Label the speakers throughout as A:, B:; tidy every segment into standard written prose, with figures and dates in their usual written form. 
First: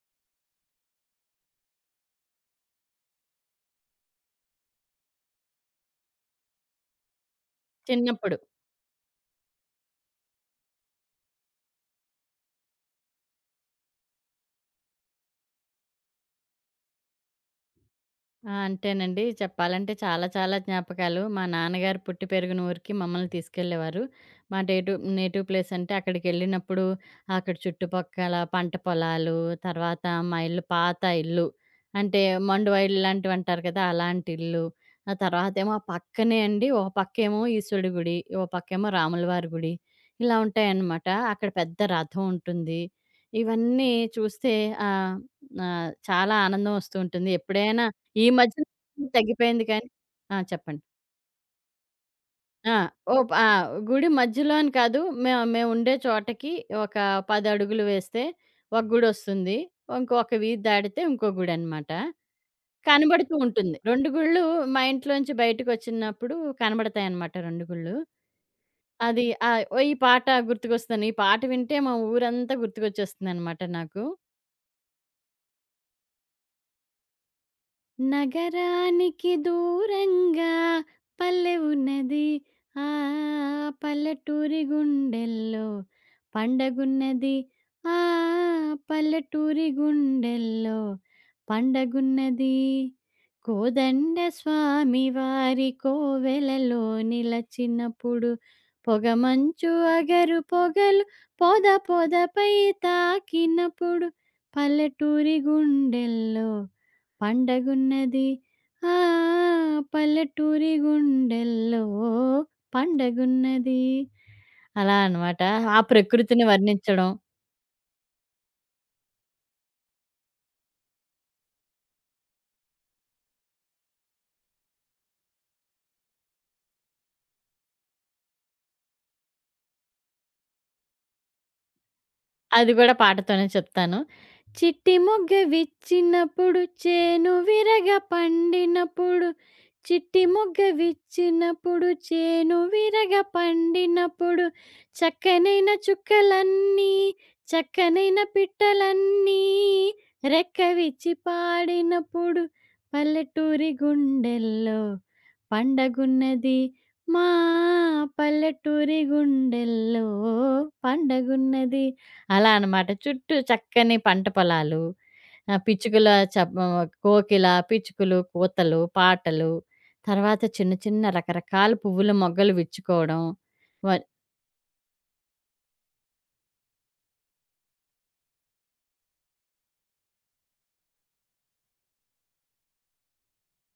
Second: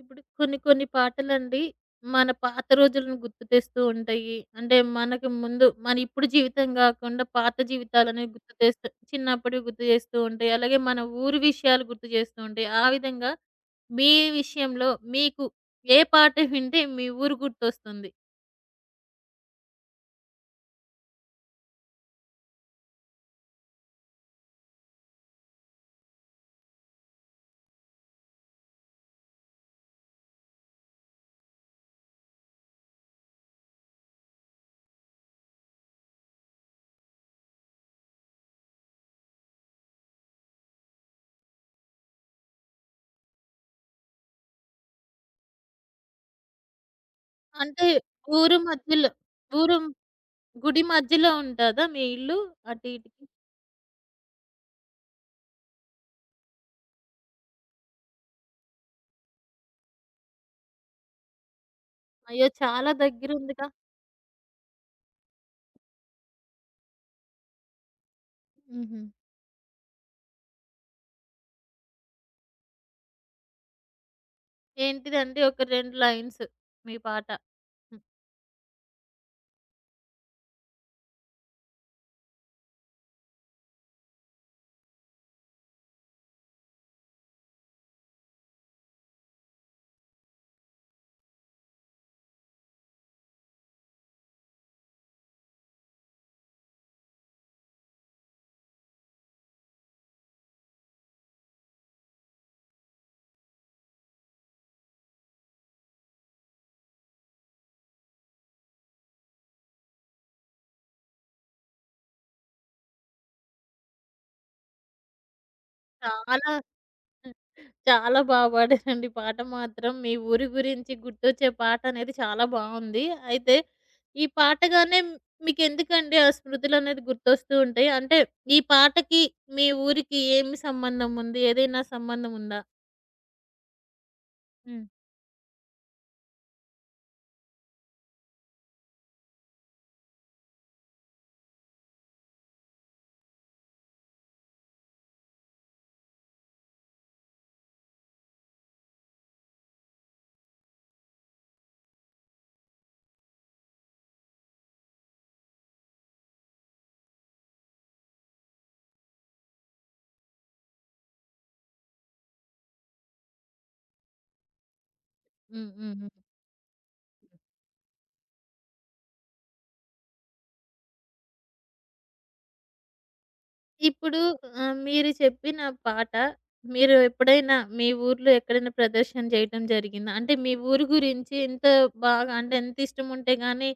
A: ఇప్పుడు కొన్ని కొన్ని పాటలండి మన పాత రోజులను గుర్తు తెస్తూ ఉంటాయి. అంటే మనకు ముందు మన ఇప్పుడు జీవితం గాకుండా పాత జీవితాలనేవి
B: చిన్నప్పుడు.
A: గుర్తు తెస్తూ చిన్నప్పుడివి గుర్తు చేస్తూ ఉంటాయి. అలాగే మన ఊరు విషయాలు గుర్తు చేస్తూ ఉంటాయి. ఆ విధంగా మీ విషయంలో మీకు ఏ పాట వింటే మీ ఊరు గుర్తొస్తుంది?
B: ఆ! అంటేనండి చెప్పాలంటే చాలా చాలా జ్ఞాపకాలు. మా నాన్నగారు పుట్టి పెరిగిన ఊరికి మమ్మల్ని తీసుకెళ్ళేవారు. మా డేటు నేటివ్ ప్లేస్ అంటే అక్కడికెళ్ళినప్పుడు అక్కడ చుట్టుపక్కల పంట పొలాలు, తర్వాత మా ఇల్లు పాత ఇల్లు. అంటే మండువా ఇల్లు లాంటివంటారు కదా! అలాంటి ఇల్లు. ఆ తర్వాతేమో ఆ పక్కనే అండి ఒక పక్కేమో ఈశ్వరుడి గుడి, ఓ పక్కేమో రాములవారి గుడి. ఇలా ఉంటాయన్నమాట. అక్కడ పెద్ద రథం ఉంటుంది. ఇవన్నీ చూస్తే ఆహ్, ఆహ్, చాలా ఆనందం వస్తూ ఉంటుంది. ఎప్పుడైనా
A: అంటే
B: ఈ
A: ఊరు
B: మధ్యన
A: మధ్యలో
B: తగ్గిపోయింది
A: ఊరు
B: కానీ ఆ! చెప్పండి.
A: గుడి మధ్యలో ఉంటదా మీ ఇల్లు
B: ఆ!
A: అటు
B: ఓ
A: ఇటుకి?
B: ప ఆ! గుడి మధ్యలో అని కాదు. మేముండే చోటకి ఒక 10 అడుగులు వేస్తే ఒక గుడొస్తుంది. ఇంకొక వీధి దాటితే ఇంకో గుడనమాట.
A: అయ్యో! చాలా
B: కనబడుతూ
A: దగ్గరుందిగా.
B: ఉంటుంది 2 గుళ్ళు. మా ఇంట్లోంచి బయటకొచ్చినప్పుడు కనబడతాయన్నమాట 2 గుళ్ళు.
A: హుహు.
B: అది ఆహ్, ఓ ఈ పాట గుర్తుకొస్తుంది. ఈ పాట వింటే మా ఊరంతా గుర్తుకొచ్చేస్తుందన్నమాట నాకు.
A: ఏంటిదండి ఒక 2 లైన్స్ మీ పాట?
B: నగరానికి దూరంగా పల్లె ఉన్నది. ఆ! పల్లెటూరి గుండెల్లో పండగున్నది. ఆ! పల్లెటూరి గుండెల్లో పండగున్నది. కోదండ స్వామి వారి కోవెలలో నిలచినప్పుడు పొగమంచు అగరు పొగలు పొద పొదపై తాకినప్పుడు పల్లెటూరి గుండెల్లో పండగున్నది, ఆ పల్లెటూరి గుండెల్లో పండగున్నది. అలా అన్నమాట. ఆ ప్రకృతిని
A: చాలా
B: వర్ణించడం.
A: చాలా బాగా పాడారండి. పాట మాత్రం మీ ఊరి గురించి గుర్తొచ్చే పాట అనేది చాలా బావుంది. అయితే ఈ పాటగానే మీకెందుకండి ఆ స్మృతులనేది గుర్తొస్తూ ఉంటాయి? అంటే ఈ పాటకి మీ ఊరికి ఏమి సంబంధం ఉంది? ఏదైనా సంబంధం ఉందా?
B: అది గూడా పాటతోనే చెప్తాను.
A: హ్మ్.
B: చిట్టి మొగ్గ విచ్చినప్పుడు చేను విరగ పండినప్పుడు చిట్టి మొగ్గ విచ్చినప్పుడు చేను విరగ పండినప్పుడు చక్కనైన చుక్కలన్నీ చక్కనైన పిట్టలన్నీ రెక్క విచ్చి పాడినప్పుడు పల్లెటూరి గుండెల్లో పండగున్నది మా పల్లెటూరి గుండెల్లో పండగున్నది. అలా అన్నమాట, చుట్టూ చక్కని పంట పొలాలు. ఆ!
A: హ్మ్. హ్మ్.
B: పిచ్చుకల చబ్ కోకిల, పిచ్చుకలు, కూతలు, పాటలు, తర్వాత చిన్న చిన్న రకరకాల పువ్వుల మొగ్గలు విచ్చుకోవడం. వ
A: ఇప్పుడు మీరు చెప్పిన పాట మీరు ఎప్పుడైనా మీ ఊర్లో ఎక్కడైనా ప్రదర్శన చేయటం జరిగిందా? అంటే మీ ఊరు గురించి ఇంత బాగా అంటే ఎంత ఇష్టం ఉంటే గాని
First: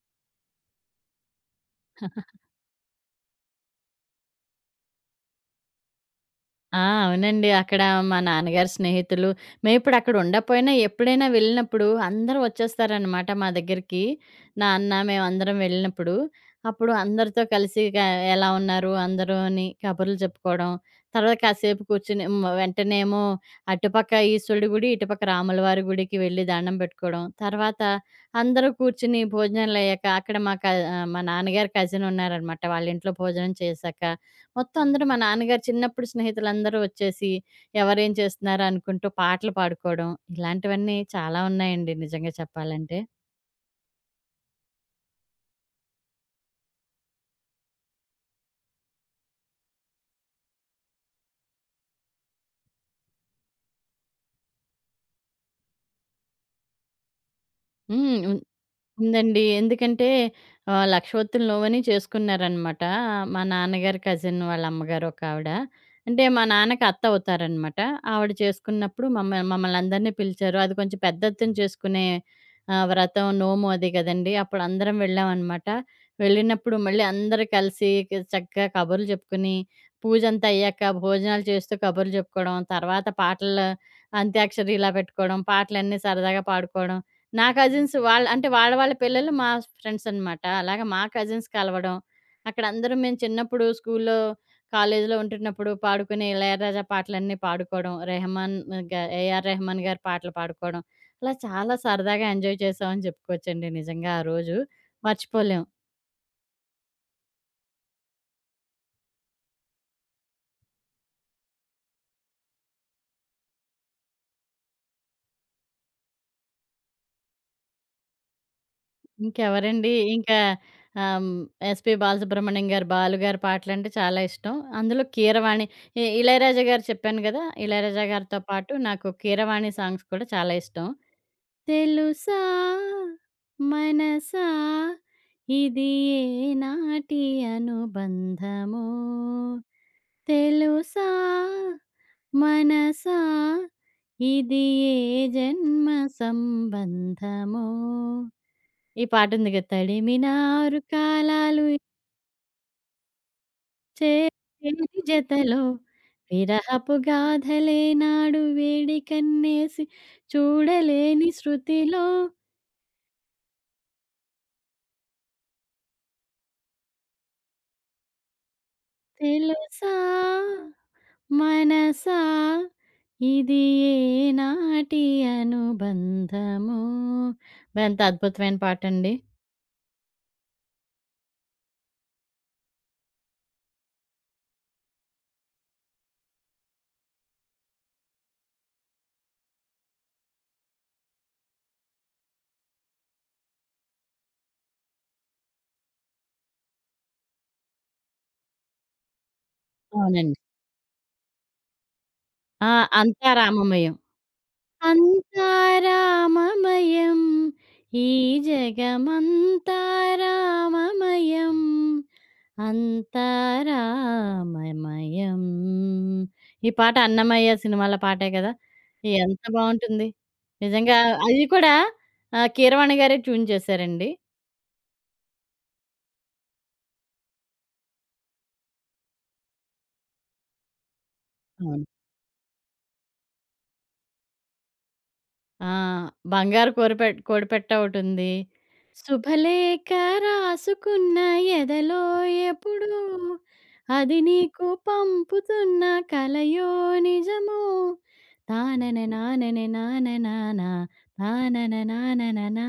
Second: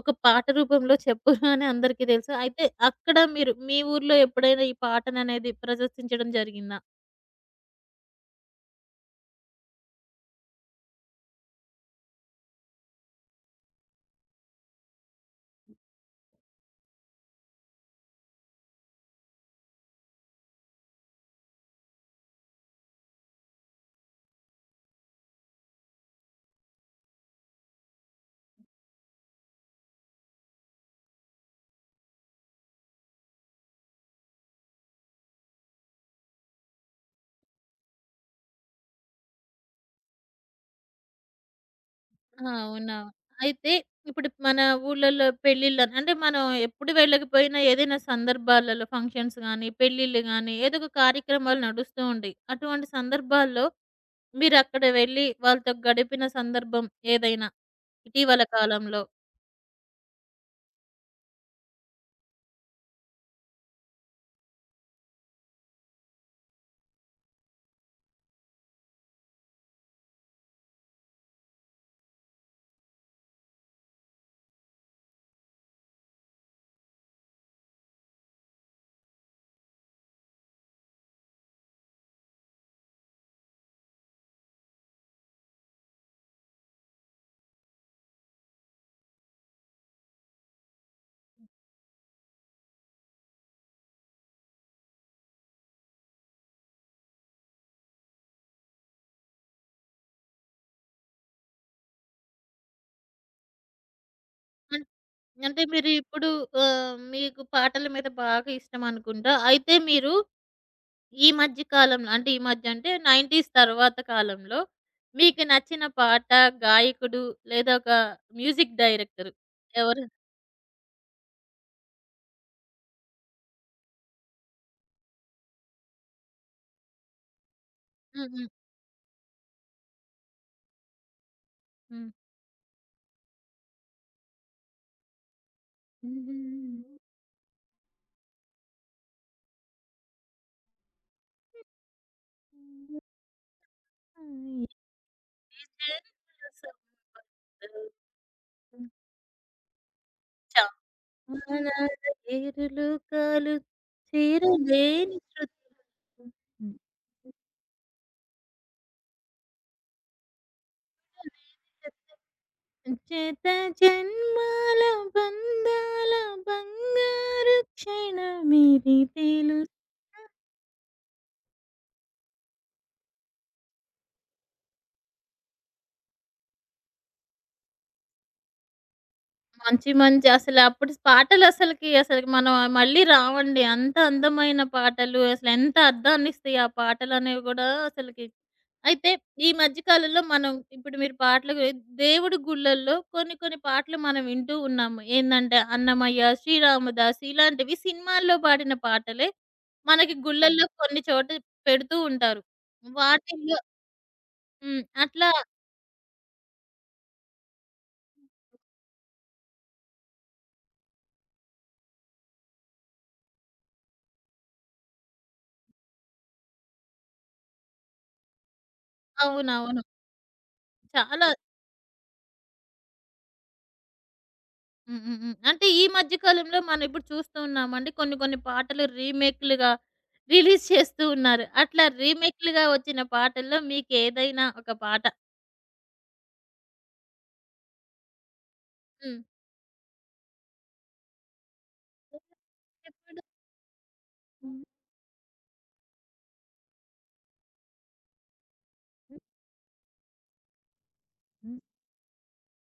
A: ఒక పాట రూపంలో చెప్పరు అని అందరికీ తెలుసు. అయితే అక్కడ మీరు మీ ఊర్లో ఎప్పుడైనా ఈ పాటననేది ప్రదర్శించడం
B: ఆ!
A: జరిగిందా?
B: అవునండి. అక్కడ మా నాన్నగారి స్నేహితులు మేమిప్పుడక్కడ ఉండకపోయినా ఎప్పుడైనా వెళ్ళినప్పుడు అందరూ వచ్చేస్తారనమాట మా దగ్గరికి. నాన్న, మేమందరం వెళ్ళినప్పుడు. అప్పుడు అందరితో కలిసి క ఎలా ఉన్నారు అందరూ అని కబుర్లు చెప్పుకోవడం. తర్వాత కాసేపు కూర్చొని హ్మ్. వెంటనేమో అటుపక్క ఈశ్వరుడి గుడి, ఇటుపక్క రాములవారి గుడికి వెళ్లి దండం పెట్టుకోవడం. తర్వాత అందరూ కూర్చుని భోజనాలయ్యాక అక్కడ మా నాన్నగారి కజిన్ ఉన్నారనమాట. వాళ్ళ ఇంట్లో భోజనం చేశాక మొత్తం అందరూ మా నాన్నగారు చిన్నప్పుడు స్నేహితులందరూ వచ్చేసి ఎవరేం చేస్తున్నారు అనుకుంటూ పాటలు పాడుకోవడం, ఇలాంటివన్నీ చాలా ఉన్నాయండి నిజంగా
A: ఆ! అవునా?
B: చెప్పాలంటే.
A: అయితే ఇప్పుడు మన ఊర్లలో పెళ్ళిళ్ళని అంటే మనం ఎప్పుడు వెళ్ళకపోయినా ఏదైనా సందర్భాలలో ఫంక్షన్స్ గాని, పెళ్ళిళ్ళు గాని ఏదో ఒక కార్యక్రమాలు నడుస్తూ ఉంటాయి. అటువంటి సందర్భాల్లో మీరక్కడ వెళ్లి వాళ్ళతో గడిపిన సందర్భం ఏదైనా
B: హ్మ్.
A: ఇటీవల కాలంలో?
B: ఉందండి. ఎందుకంటే 'లక్షవత్తులు నువ్వని' చేసుకున్నారనమాట. మా నాన్నగారి కజిన్ వాళ్ళ అమ్మగారు ఒకావిడ. అంటే మా నాన్నకి అత్త అవుతారనమాట. ఆవిడ చేసుకున్నప్పుడు మమ్మల్నందరిని పిలిచారు. అది కొంచెం పెద్దెత్తున చేసుకునే వ్రతం, నోము అది కదండీ. అప్పుడు అందరం వెళ్ళామనమాట. వెళ్ళినప్పుడు మళ్ళీ అందరూ కలిసి క చక్కగా కబుర్లు చెప్పుకుని, పూజంతా అయ్యాక భోజనాలు చేస్తూ కబుర్లు చెప్పుకోవడం, తర్వాత పాటలు, అంత్యాక్షరి ఇలా పెట్టుకోవడం, పాటలన్నీ సరదాగా పాడుకోవడం. నా కజిన్స్ వాళ్ళ అంటే వాళ్ళ వాళ్ళ పిల్లలు మా ఫ్రెండ్స్ అనమాట. అలాగా మా కజిన్స్ కలవడం. అక్కడ అందరం మేము చిన్నప్పుడు స్కూల్లో, కాలేజీలో ఉంటున్నప్పుడు పాడుకునే ఇళయరాజా పాటలన్నీ పాడుకోవడం. రెహమాన్ గ ఏఆర్ రెహమాన్ గారి పాటలు పాడుకోవడం. అలా చాలా సరదాగా ఎంజాయ్ చేసామని చెప్పుకోవచ్చండి నిజంగా ఆ రోజు.
A: అన్
B: మర్చిపోలేం.
A: అంటే మీరిప్పుడు మీకు పాటల మీద బాగా ఇష్టమనుకుంటా. అయితే మీరు ఈ మధ్య కాలంలో అంటే ఈ మధ్య అంటే 90స్ తర్వాత కాలంలో మీకు నచ్చిన పాట, గాయకుడు లేదా ఒక మ్యూజిక్ డైరెక్టరు
B: ఇంకెవరండి?
A: ఎవరు?
B: ఇంకా ఆహ్, హ్మ్. ఎస్‌పి బాలసుబ్రహ్మణ్యం గారి 'బాలు' గారి పాటలంటే చాలా ఇష్టం. అందులో 'కీరవాణి' ఇళయరాజా గారు చెప్పాను గదా! ఇళయరాజా గారితో
A: హ్మ్.
B: పాటు నాకు 'కీరవాణి' సాంగ్స్ కూడా చాలా ఇష్టం.
A: హ్మ్.
B: తెలుసా మనసా ఇది
A: హ్మ్.
B: ఏనాటి అనుబంధమో, తెలుసా
A: హ్మ్.
B: మనసా ఇది ఏ
A: ఈ
B: జన్మ
A: చెరువుల
B: సంబంధమో.
A: సంబరం
B: ఈ పాటుంది గదా! తడిమినారు కాలాలు
A: మానాన చేరులు కాలు
B: ఇచ్చే తేనె
A: చేరులేని
B: జతలో విరహపు గాథలేనాడు వేడి కన్నేసి చూడలేని శృతిలో
A: శృతులు చేత జన్మాల బంధాల బంగారు క్షణమిది తెలుసా
B: తెలుసా మనసా ఇది ఏనాటి అనుబంధమో! ఎంత అద్భుతమైన పాటండి.
A: మంచి మంచి అసలు అప్పుడు పాటలు అసలకి అసలు మనం మళ్ళీ రావండి. అంత అందమైన పాటలు అసలు ఎంత అర్థాన్నిస్తాయి ఆ పాటలనేవి గూడా అసలకి. అయితే ఈ మధ్య కాలంలో మనం ఇప్పుడు మీరు పాటల గురి దేవుడి గుళ్ళల్లో కొన్ని కొన్ని పాటలు మనం వింటూ ఉన్నాము. ఏందంటే 'అన్నమయ్య', 'శ్రీరామదాసు' ఇలాంటివి సినిమాల్లో పాడిన పాటలే మనకి
B: అవునండి.
A: గుళ్ళల్లో కొన్ని చోట పెడుతూ ఉంటారు.
B: ఆ! అంతా
A: వాటిల్లో
B: రామమయం.
A: హ్మ్. అట్లా
B: అంతా రామమయం ఈ జగమంతా రామమయం అంతా రామమయం. ఈ పాట అన్నమయ్య సినిమాల పాటే కదా! ఇది ఎంత
A: అవునవును.
B: బావుంటుంది. నిజంగా
A: చాలా
B: అది కూడా కీరవాణి గారే ట్యూన్ చేశారండి.
A: హ్మ్. హ్మ్. హ్మ్. అంటే ఈ మధ్య కాలంలో మనం ఇప్పుడు చూస్తూ ఉన్నామండి కొన్ని కొన్ని పాటలు రీమేక్‌లుగా రిలీజ్ చేస్తూ ఉన్నారు.
B: అవును.
A: అట్లా రీమేక్‌లుగా వచ్చిన పాటల్లో మీకేదైనా ఒక పాట?
B: ఆ! 'బంగారు కోరిపెట్ కోడిపెట్ట' ఒకటుంది.
A: హ్మ్.
B: శుభలేఖ రాసుకున్న ఎదలో ఎప్పుడూ, అది నీకు పంపుతున్న కలయో నిజమో, తానన
A: హ్మ్.
B: నానన నాననానా
A: హ్మ్.
B: తానన నానననా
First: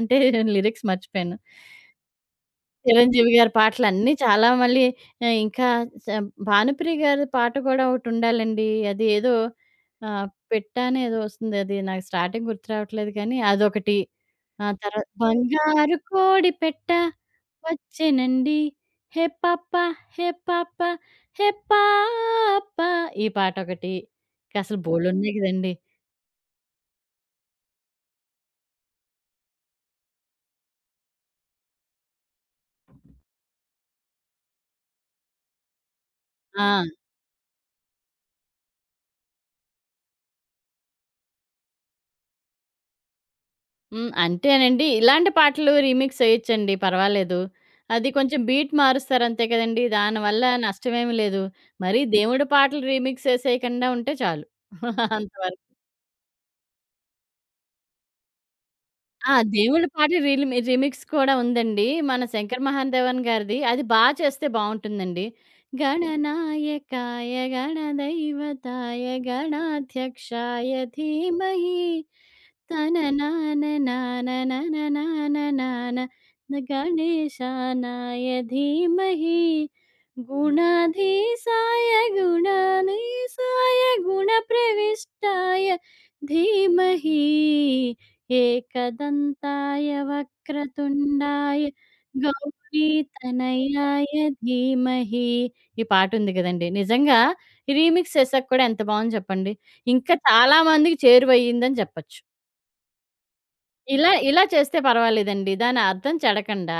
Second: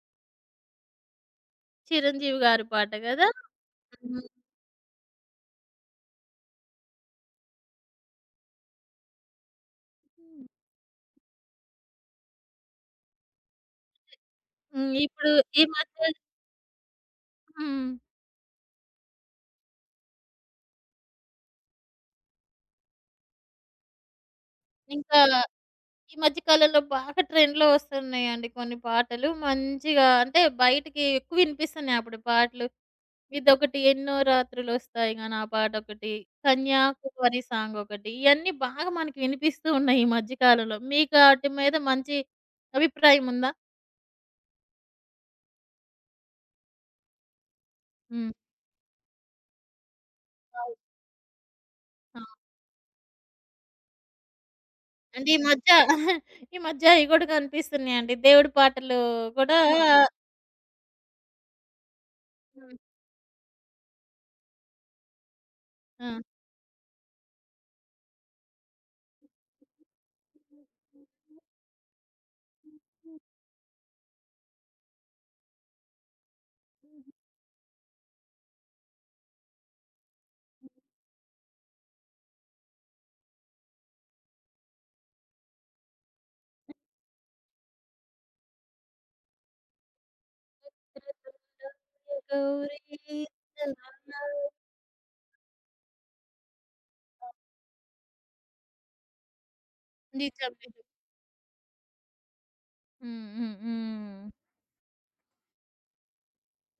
B: అంటే లిరిక్స్ మర్చిపోయాను.
A: 'చిరంజీవి' గారి పాట గదా!
B: చిరంజీవి గారి పాటలన్నీ
A: హ్మ్.
B: చాలా మళ్ళీ ఇంకా స భానుప్రియ గారి పాట కూడా ఒకటుండాలండి. అది ఏదో ఆహ్,
A: హ్మ్.
B: పెట్టానే ఏదో వస్తుంది. అది నాకు స్టార్టింగ్ గుర్తు రావట్లేదు కానీ అదొకటి. ఆ
A: హ్మ్.
B: తర్వాత
A: ఇప్పుడు ఈ
B: బంగారు
A: మధ్య
B: కోడి పెట్ట
A: హ్మ్.
B: వచ్చెనండి, హే పాప, హే పాప, హే పాప, ఈ పాటొకటి. ఇంకసలు
A: ఇంకా
B: బోలెడున్నాయి గదండీ.
A: ఈ మధ్య కాలంలో బాగా ట్రెండ్‌లో వస్తున్నాయండి కొన్ని పాటలు. మంచిగా అంటే బయటికి ఎక్కువ వినిపిస్తున్నాయి అప్పుడు పాటలు. ఇదొకటి 'ఎన్నో రాత్రులొస్తాయి గాన' ఆ పాటొకటి,
B: ఆ!
A: 'కన్యాకుమారి' సాంగొకటి ఇయన్నీ బాగా మనకి వినిపిస్తూ ఉన్నాయి ఈ మధ్య కాలంలో. మీకు ఆటి మీద మంచి అభిప్రాయం ఉందా?
B: హ్మ్. అంతేనండి. ఇలాంటి పాటలు రీమిక్స్ చేయొచ్చండి పర్వాలేదు. అది
A: హ్మ్.
B: కొంచెం బీట్ మారుస్తారు అంతే కదండీ! దానివల్ల
A: అవును.
B: నష్టమేమి లేదు. మరీ దేవుడి పాటలు రీమిక్స్ చేసేయకుండా ఉంటే చాలు.
A: అంటే ఈ మధ్య
B: అంతవరకు.
A: ఈ మధ్య అయి గూడా కనిపిస్తున్నాయండి. దేవుడి పాటలు
B: ఆ!
A: గూడా
B: దేవుడి పాటలు రీమిక్స్ కూడా ఉందండి. మన శంకర్ మహాదేవన్ గారిది. అది బా చేస్తే బావుంటుందండి.
A: హ్మ్. ఆ!
B: గణనాయకాయ గణదైవతాయ గణాధ్యక్షాయ ధీమహి తననాననాననననాననాన గణేశానాయ ధీమహి గుణాధీశాయ గుణానీశాయ గుణప్రవిష్టాయ ధీమహి ఏకదంతాయ వక్రతుండాయ
A: గౌరీ నిజమే.
B: గౌరీతనయాయ ధీమహి. ఈ పాట ఉంది కదండి, నిజంగా రీమిక్స్ చేసాక కూడా ఎంత బాగుంది చెప్పండి. ఇంకా చాలా మందికి చేరువయ్యిందని చెప్పొచ్చు.
A: హ్మ్. హ్మ్.
B: ఇలా
A: హ్మ్.
B: ఇలా చేస్తే పర్వాలేదండి. దాని అర్థం చెడకుండా,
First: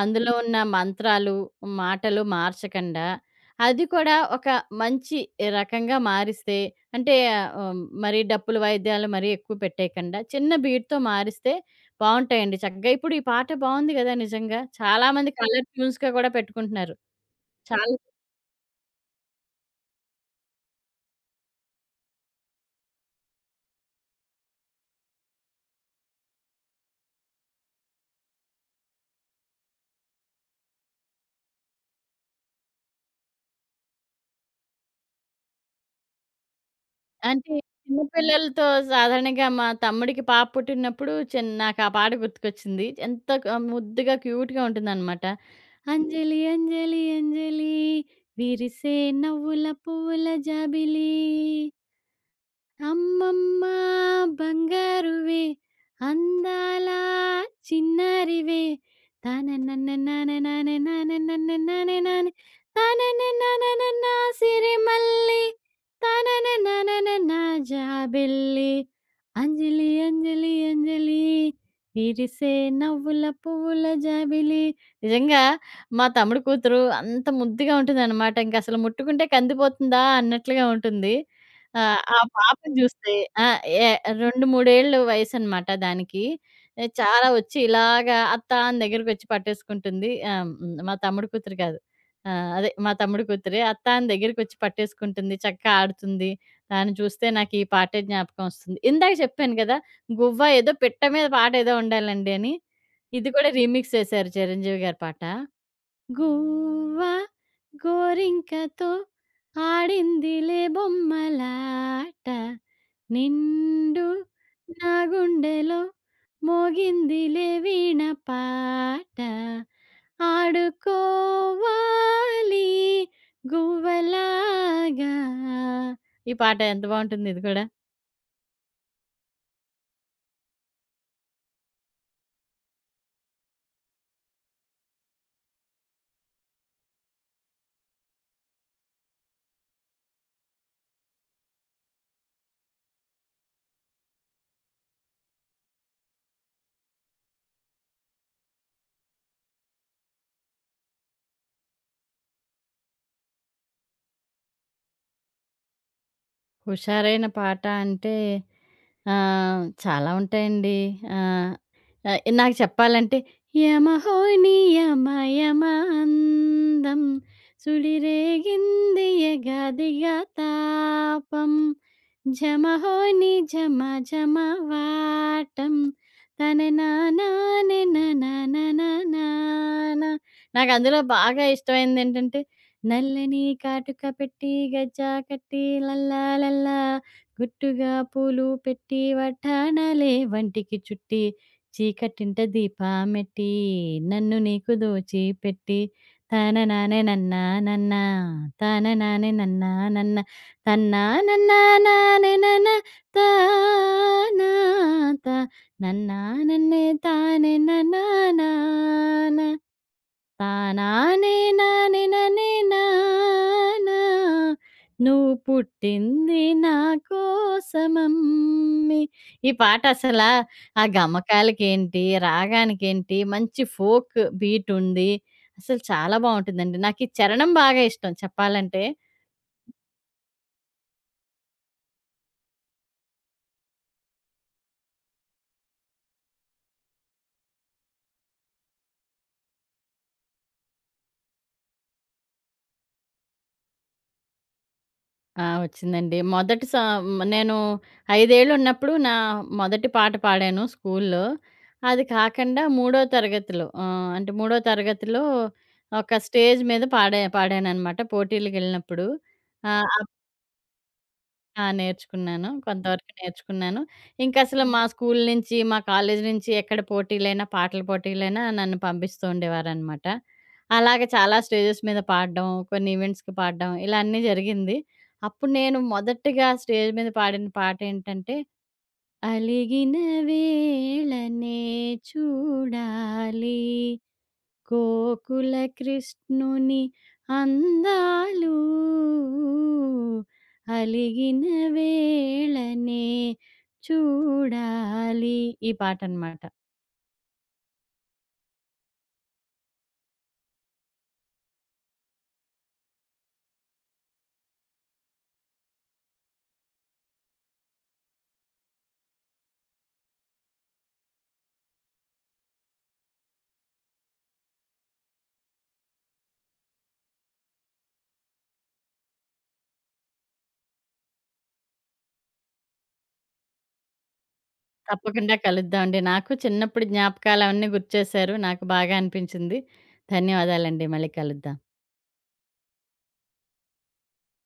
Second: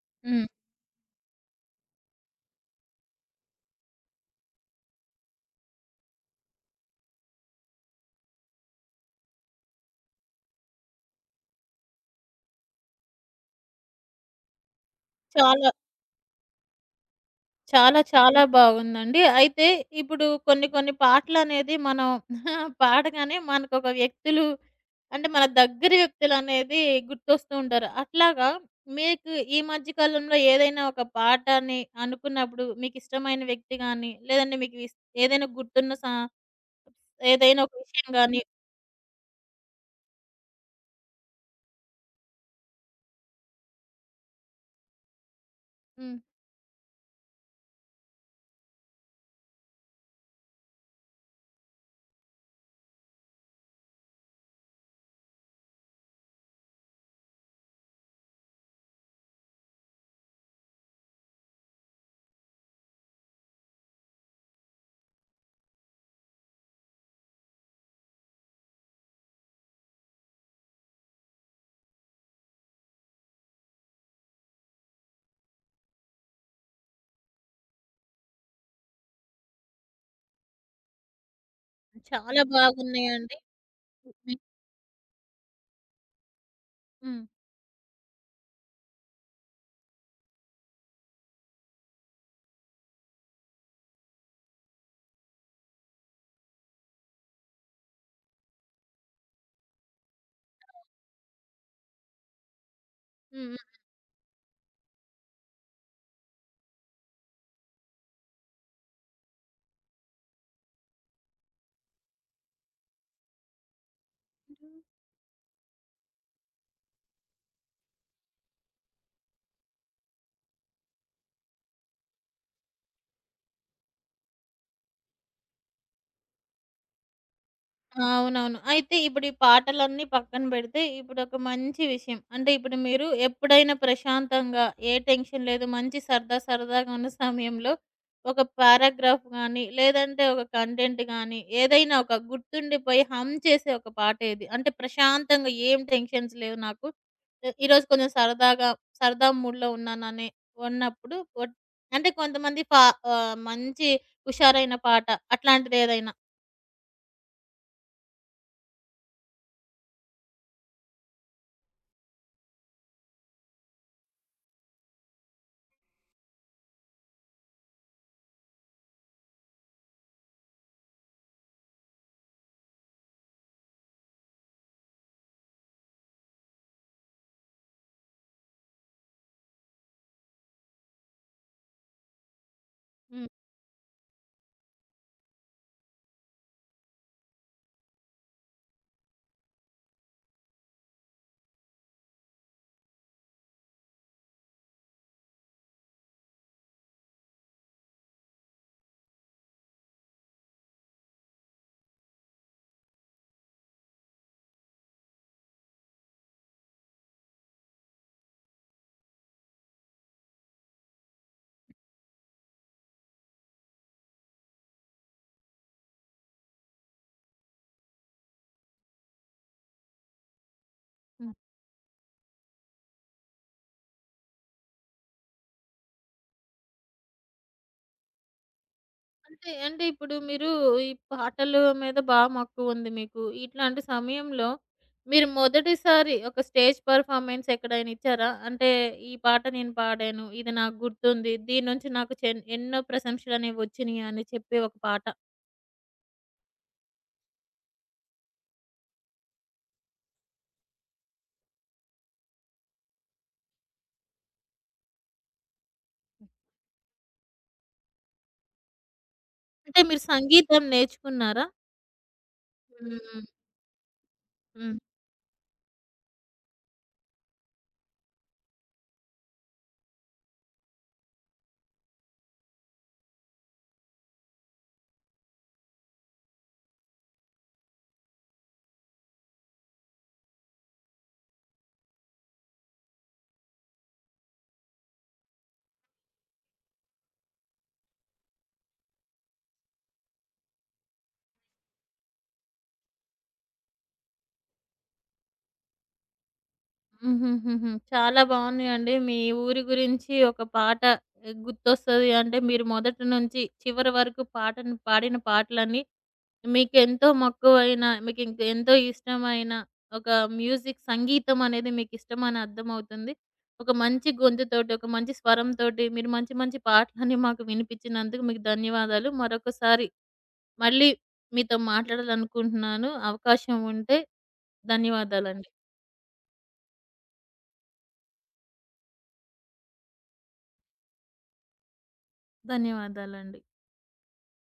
B: అందులో హ్మ్.
A: హ్మ్.
B: ఉన్న మంత్రాలు, మాటలు మార్చకుండా, అది కూడా ఒక మంచి రకంగా మారిస్తే, అంటే మరి డప్పులు వాయిద్యాలు మరీ ఎక్కువ పెట్టేయకుండా చిన్న బీట్‌తో మారిస్తే బావుంటాయండి చక్కగా. ఇప్పుడు ఈ పాట బావుంది గదా! నిజంగా. చాలామంది కలర్
A: చాలా
B: ట్యూన్స్‌గా గూడా పెట్టుకుంటున్నారు. చాలా
A: చాలా చాలా బాగుందండి. అయితే ఇప్పుడు కొన్ని కొన్ని పాటలనేది మనం పాడగానే మనకొక వ్యక్తులు అంటే మన దగ్గర వ్యక్తులనేది గుర్తొస్తూ ఉంటారు. అట్లాగా మీకు ఈ మధ్య కాలంలో ఏదైనా ఒక పాటని అనుకున్నప్పుడు మీకిష్టమైన వ్యక్తి గాని, లేదంటే మీకు ఇస్ ఏదైనా గుర్తున్న
B: అంటే
A: ఏదైనా ఒక
B: చిన్న
A: విషయం గాని
B: పిల్లలతో సాధారణంగా మా తమ్ముడికి పాప పుట్టినప్పుడు నాకు ఆ పాట గుర్తుకొచ్చింది. ఎంత ముద్దుగా క్యూట్‌గా ఉంటుందనమాట.
A: హ్మ్.
B: అంజలి అంజలి అంజలి విరిసే నవ్వుల పువ్వుల జాబిలి அம்மம்மா பங்கருவே அந்தாலா சின்னருவே தா நன்னன்னன்னன்னன்னன்னன்னன்னன்னன்னன்னன்னன் தா நன்னன்னன்னன்னன்னா சிறிமல்லி தா நன்னன்னன்னன்னன்னா ஜாபிலி அஞ்சலி அஞ்சலி அஞ்சலி விரசே நவுலா புவலா ஜாபிலி இங்க மாத அமர்க்குத்து அந்த முத்திகா உந்துன்னமா. ఆ! ఆ
A: చాలా
B: పాపను జూస్తే
A: బాగున్నాయండి.
B: ఆ! ఏ
A: హ్మ్.
B: 2, 3 ఏళ్ళు వయసనమాట దానికి.
A: హ్మ్.
B: చాలా వచ్చి ఇలాగా అత్త అని దగ్గరకొచ్చి పట్టేసుకుంటుంది. ఆహ్, హ్మ్. మా తమ్ముడు కూతురు కాదు. ఆ! అదే మా తమ్ముడు కూతురే. అత్త అని దగ్గరకొచ్చి పట్టేసుకుంటుంది. చక్కగా ఆడుతుంది. దాన్ని చూస్తే నాకు ఈ పాటే జ్ఞాపకం వస్తుంది. ఇందాక చెప్పాను కదా గువ్వ ఏదో పిట్ట మీద పాటేదో ఉండాలండి అని. ఇది కూడా రీమిక్స్ చేశారు చిరంజీవి గారి పాట. గువ్వ గోరింకతో ఆడిందిలే బొమ్మలాట నిండు
A: హ్మ్.
B: నా గుండెలో మోగిందిలే వీణ పాట ఆడుకోవాలి గువ్వలాగా. ఈ పాట ఎంత బాగుంటుంది ఇది కూడా.
A: ఆ, అవునవును. అయితే ఇప్పుడు ఈ పాటలన్నీ పక్కన పెడితే, ఇప్పుడొక మంచి విషయం. అంటే ఇప్పుడు మీరు ఎప్పుడైనా ప్రశాంతంగా, ఏ టెన్షన్ లేదు, మంచి సరదా సరదాగా ఉన్న సమయంలో ఒక పారాగ్రాఫ్ గానీ, లేదంటే ఒక కంటెంట్ గానీ, ఏదైనా ఒక గుర్తుండిపోయి హమ్ చేసే ఒక పాట ఏది? అంటే ప్రశాంతంగా ఏం టెన్షన్స్ లేవు నాకు. ఈరోజు కొంచెం సరదాగా, సరదా మూడ్‌లో ఉన్నాననే ఉన్నప్పుడు అంటే కొంతమంది పా మంచి హుషారైన పాట అట్లాంటిదేదైనా?
B: హుషారైన పాట అంటే ఆ! చాలా ఉంటాయండి. ఆహ్, ఆహ్, నాకు చెప్పాలంటే యమహోయ్ నీ యమ యమ అందం సుడిరేగింది ఎగాదిగ తాపం ఝమహోయ్ నీ ఝమ ఝమ వాటం తననానానానానానానాన. నాకందులో బాగా ఇష్టమైందేంటంటే
A: హ్మ్.
B: నల్లని కాటుక పెట్టి గజ్జా కట్టి లల్లా లల్లా గుట్టుగా పూలు పెట్టి వడ్డాణాలే వంటికి చుట్టి చీకటింట దీపామెట్టి నన్ను నీకు దోచి పెట్టి తన నానే నన్నా నన్నా తన నానే నన్నా నన్న తన్నా నన్నా నానే నన్న తానా తా నన్నా నన్నే తానే నన్నా తానానే నానే ననే నానా నువ్వు పుట్టింది నా కోసమమ్మి. ఈ పాట అసల ఆ గమకాలకేంటి, రాగానికేంటి మంచి ఫోక్ బీటుంది. అసలు చాలా బావుంటుందండి. నాకీ చరణం బాగా ఇష్టం చెప్పాలంటే.
A: అంతే. అంటే ఇప్పుడు మీరు ఈ పాటలు మీద మక్కువుంది మీకు. ఇట్లాంటి సమయంలో మీరు మొదటిసారి ఒక స్టేజ్ పెర్ఫార్మన్స్ ఎక్కడైనా ఇచ్చారా? అంటే ఈ పాట నేను పాడాను. ఇది నాకు గుర్తుంది. దీని నుంచి నాకు ఎన్నో ప్రశంసలనేవి వచ్చినియి అని చెప్పే ఒక పాట.
B: ఆ! వచ్చిందండి. నేను 5 ఏళ్ళు ఉన్నప్పుడు నా మొదటి పాట పాడాను స్కూల్లో. అది కాకుండా మూడో తరగతిలో అంటే మూడో తరగతిలో ఒక స్టేజ్ మీద పాడాననమాట పోటీలకెళ్ళినప్పుడు.
A: అంటే
B: ఆహ్, ఆ
A: మీరు సంగీతం నేర్చుకున్నారా?
B: ఆ! నేర్చుకున్నాను. కొంతవరకు
A: హ్మ్.
B: నేర్చుకున్నాను. ఇంకసలు
A: హ్మ్.
B: మా స్కూల్ నుంచి, మా కాలేజీ నుంచి ఎక్కడ పోటీలైనా, పాటల పోటీలైనా నన్ను పంపిస్తూ ఉండేవారనమాట. అలాగే చాలా స్టేజెస్ మీద పాడడం, కొన్ని ఈవెంట్స్‌కి పాడడం ఇలా అన్నీ జరిగింది. అప్పుడు నేను మొదటగా స్టేజ్ మీద పాడిన పాటేంటంటే, అలిగిన వేళనే చూడాలి గోకుల కృష్ణుని అందాలు అలిగిన వేళనే చూడాలి, ఈ పాట అన్నమాట.
A: హుహుహుహు. చాలా బావున్నాయండి. మీ ఊరి గురించి ఒక పాట గుర్తొస్తది అంటే మీరు మొదటి నుంచి చివరి వరకు పాటను పాడిన పాటలన్నీ మీకెంతో మక్కువైన, మీకింక ఎంతో ఇష్టమైన ఒక మ్యూజిక్ సంగీతం అనేది మీకిష్టమని అర్థమవుతుంది. ఒక మంచి గొంతుతోటి, ఒక మంచి స్వరంతోటి మీరు మంచి మంచి పాటలని మాకు వినిపించినందుకు మీకు ధన్యవాదాలు. మరొకసారి మళ్ళీ మీతో మాట్లాడాలనుకుంటున్నాను. అవకాశం ఉంటే
B: తప్పకుండా
A: ధన్యవాదాలండి.
B: కలుద్దామండి. నాకు చిన్నప్పుడు జ్ఞాపకాలవన్నీ గుర్తు చేశారు. నాకు బాగా అనిపించింది. ధన్యవాదాలండి. మళ్ళీ కలుద్దాం.
A: ధన్యవాదాలండి.